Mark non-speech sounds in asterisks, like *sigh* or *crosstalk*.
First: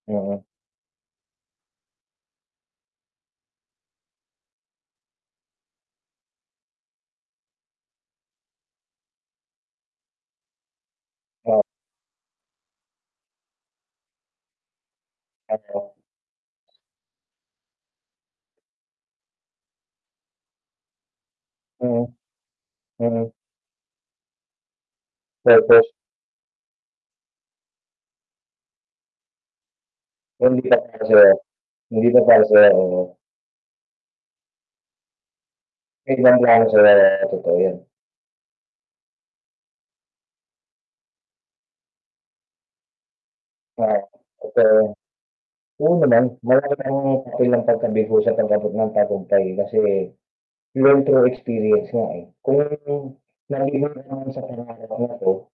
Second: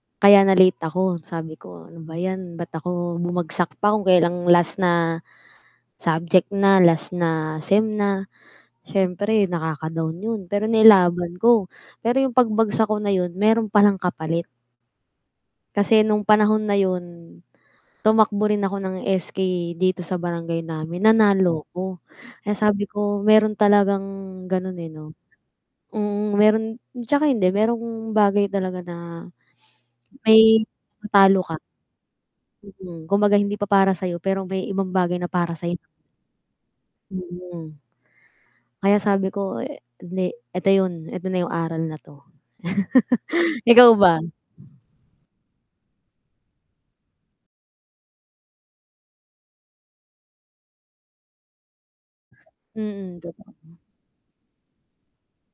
Mm. Kaya na late ako sabi ko ano ba 'yan ba't ako bumagsak pa kung kailan last na subject na, last na sem na. Siyempre nakaka-down 'yon pero nilaban *unintelligible* ko, pero 'yong pagbagsak ko na 'yon meron palang kapalit. *unintelligible* Kasi nung panahon na yun tumakbo rin ako ng SK dito sa Barangay namin, nanalo ko. Mm. Kaya sabi ko Mm. meron talagang gano'n eh, 'no. Purpose. Mm, meron tsaka hindi merong bagay talaga na Kung may hindi pa par sayo, talo ka. hindi pa para sayo oo. Mm, kumbaga hindi pa para sa'yo, pero may ibang bagay na para sayo. *unintelligible* Totoo Mm. yun. kaya sabi ko e hindi, eto yun, eto na yung aral na 'to. *laughs* Ikaw Ah. ba? Totoo. Ganun naman, malaki ang papel ng pagkabigo sa pag-abot ng tagumpay kasi learn through experience nga eh kung Mm, totoo. *unintelligible* sa pangarap naten.